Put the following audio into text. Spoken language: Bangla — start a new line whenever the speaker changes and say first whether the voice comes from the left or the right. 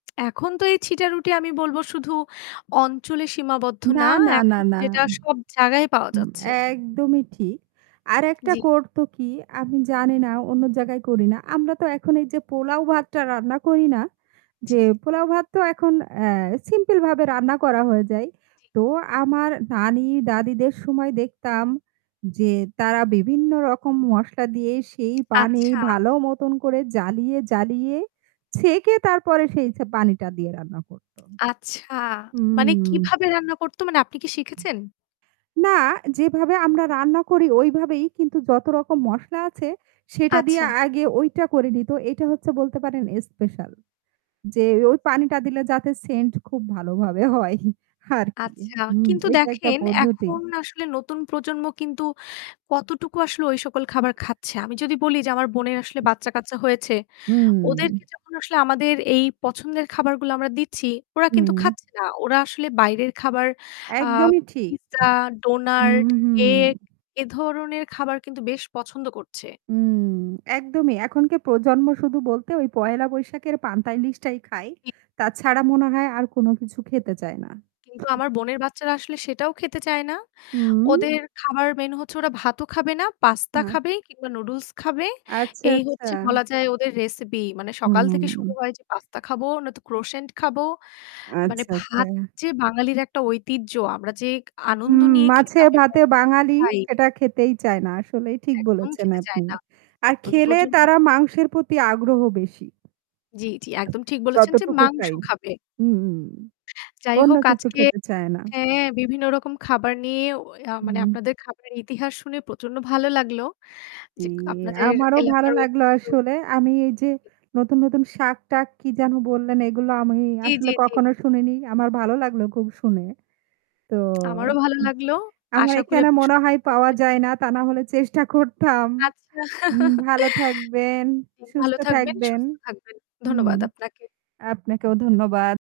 left: এখন তো এই ছিটা রুটি আমি বলবো শুধু অঞ্চলে সীমাবদ্ধ না
right: না, না, না,
left: এখন
right: না।
left: যেটা সব জায়গায় পাওয়া
right: উম
left: যাচ্ছে।
right: একদমই ঠিক। আরেকটা
left: জ্বী।
right: করতো কি? আমি জানি না অন্য জায়গায় করি না। আমরা তো এখন এই যে পোলাও ভাতটা রান্না করি না? যে
left: জি।
right: পোলাও ভাত তো এখন অ্যা সিম্পলভাবে রান্না করা হয়ে যায়।
left: জি।
right: তো আমার নানী দাদীদের সময় দেখতাম যে তারা বিভিন্ন রকম মশলা দিয়ে সেই পানি
left: আচ্ছা।
right: ভালো মতন করে জ্বালিয়ে, জ্বালিয়ে ছেঁকে তারপরে সেই ছে পানিটা দিয়ে রান্না করতো।
left: আচ্ছা, মানে
right: হুম।
left: কিভাবে রান্না করতো? মানে আপনি কি শিখেছেন?
right: না যেভাবে আমরা রান্না করি ওইভাবেই। কিন্তু যত রকম মসলা আছে সেটা দিয়ে
left: আচ্ছা।
right: আগে ওইটা করে নিত। এইটা হচ্ছে বলতে পারেন স্পেশাল যে ওই পানিটা দিলে যাতে scent খুব ভালোভাবে হয়। আরকি।
left: আচ্ছা,
right: উম
left: কিন্তু
right: এটা একটা
left: দেখেন
right: পদ্ধতি।
left: এখন আসলে নতুন প্রজন্ম কিন্তু কতটুকু আসলে ঐ সকল খাবার খাচ্ছে। আমি যদি বলি যে আমার বোনের আসলে বাচ্চা-কাচ্চা হয়েছে।
right: হুম।
left: ওদেরকে যখন আসলে আমাদের এই পছন্দের খাবারগুলা আমরা দিচ্ছি, ওরা কিন্তু
right: হুম।
left: খাচ্ছে না। ওরা আসলে বাইরের খাবার আ
right: একদমই ঠিক।
left: পিজ্জা,
right: হু,
left: ডোনাট,
right: হু।
left: কেক এ ধরনের খাবার কিন্তু বেশ পছন্দ করছে।
right: হুম, একদমই। এখনকার প্রজন্ম শুধু বলতে ওই পহেলা বৈশাখের পান্তা ইলিশটাই খাই। তাছাড়া মনে হয় আর কোন কিছু খেতে চায় না।
left: কিন্তু আমার বোনের বাচ্চারা আসলে সেটাও খেতে চায় না।
right: হুম।
left: ওদের খাবার মেইন হচ্ছে ওরা ভাতও খাবে না, পাস্তা
right: না।
left: খাবে কিংবা নুডলস খাবে।
right: আচ্ছা,
left: এই
right: আচ্ছা।
left: হচ্ছে বলা যায় ওদের রেসিপি। মানে সকাল থেকে শুরু
right: হুম।
left: হয় যে পাস্তা খাবো নয়তো crossant খাবো। মানে
right: আচ্ছা, আচ্ছা।
left: ভাত যে বাঙালির একটা ঐতিহ্য আমরা যে আনন্দ
right: উম
left: নিয়ে
right: মাছে
left: খেতাম এবং
right: ভাতে বাঙালি।
left: খাই।
right: সেটা খেতেই চায় না। আসলেই ঠিক
left: একদম
right: বলেছেন
left: খেতে চায়
right: আপনি।
left: না।
right: আর
left: নতুন
right: খেলে
left: প্রজন্ম তো
right: তারা মাংসের প্রতি আগ্রহ বেশি।
left: জ্বি, জ্বি। একদম ঠিক বলেছেন যে
right: যতটুকু
left: মাংস
right: ফ্রাই।
left: খাবে।
right: উম
left: যাই
right: অন্য
left: হোক
right: কিছু
left: আজকে
right: খেতে চায় না।
left: হ্যাঁ, বিভিন্ন রকম খাবার নিয়ে অ আ মানে
right: হুম।
left: আপনাদের খাবারের ইতিহাস শুনে প্রচন্ড ভালো লাগলো।
right: দি
left: যে আপনাদের
right: আমারও ভালো
left: এলাকার
right: লাগলো
left: ঐতিহ্য
right: আসলে। আমি এই যে নতুন, নতুন শাক-টাক কি যেন বললেন? এগুলো আমি
left: জ্বী,
right: আসলে
left: জ্বী, জ্বী।
right: কখনো শুনিনি। আমার ভালো লাগলো খুব শুনে। তো
left: আমারও ভালো
right: ও
left: লাগলো।
right: আমার
left: আশা করি
right: এখানে
left: আপনি
right: মনে
left: সুস্থ
right: হয় পাওয়া
left: থাকবে
right: যায় না। তা নাহলে চেষ্টা করতাম।
left: আচ্ছা।
right: উম ভালো থাকবেন,
left: জি, ভালো
right: সুস্থ
left: থাকবেন,
right: থাকবেন।
left: সুস্থ থাকবেন।
right: উম
left: ধন্যবাদ আপনাকে।
right: আপনাকেও ধন্যবাদ।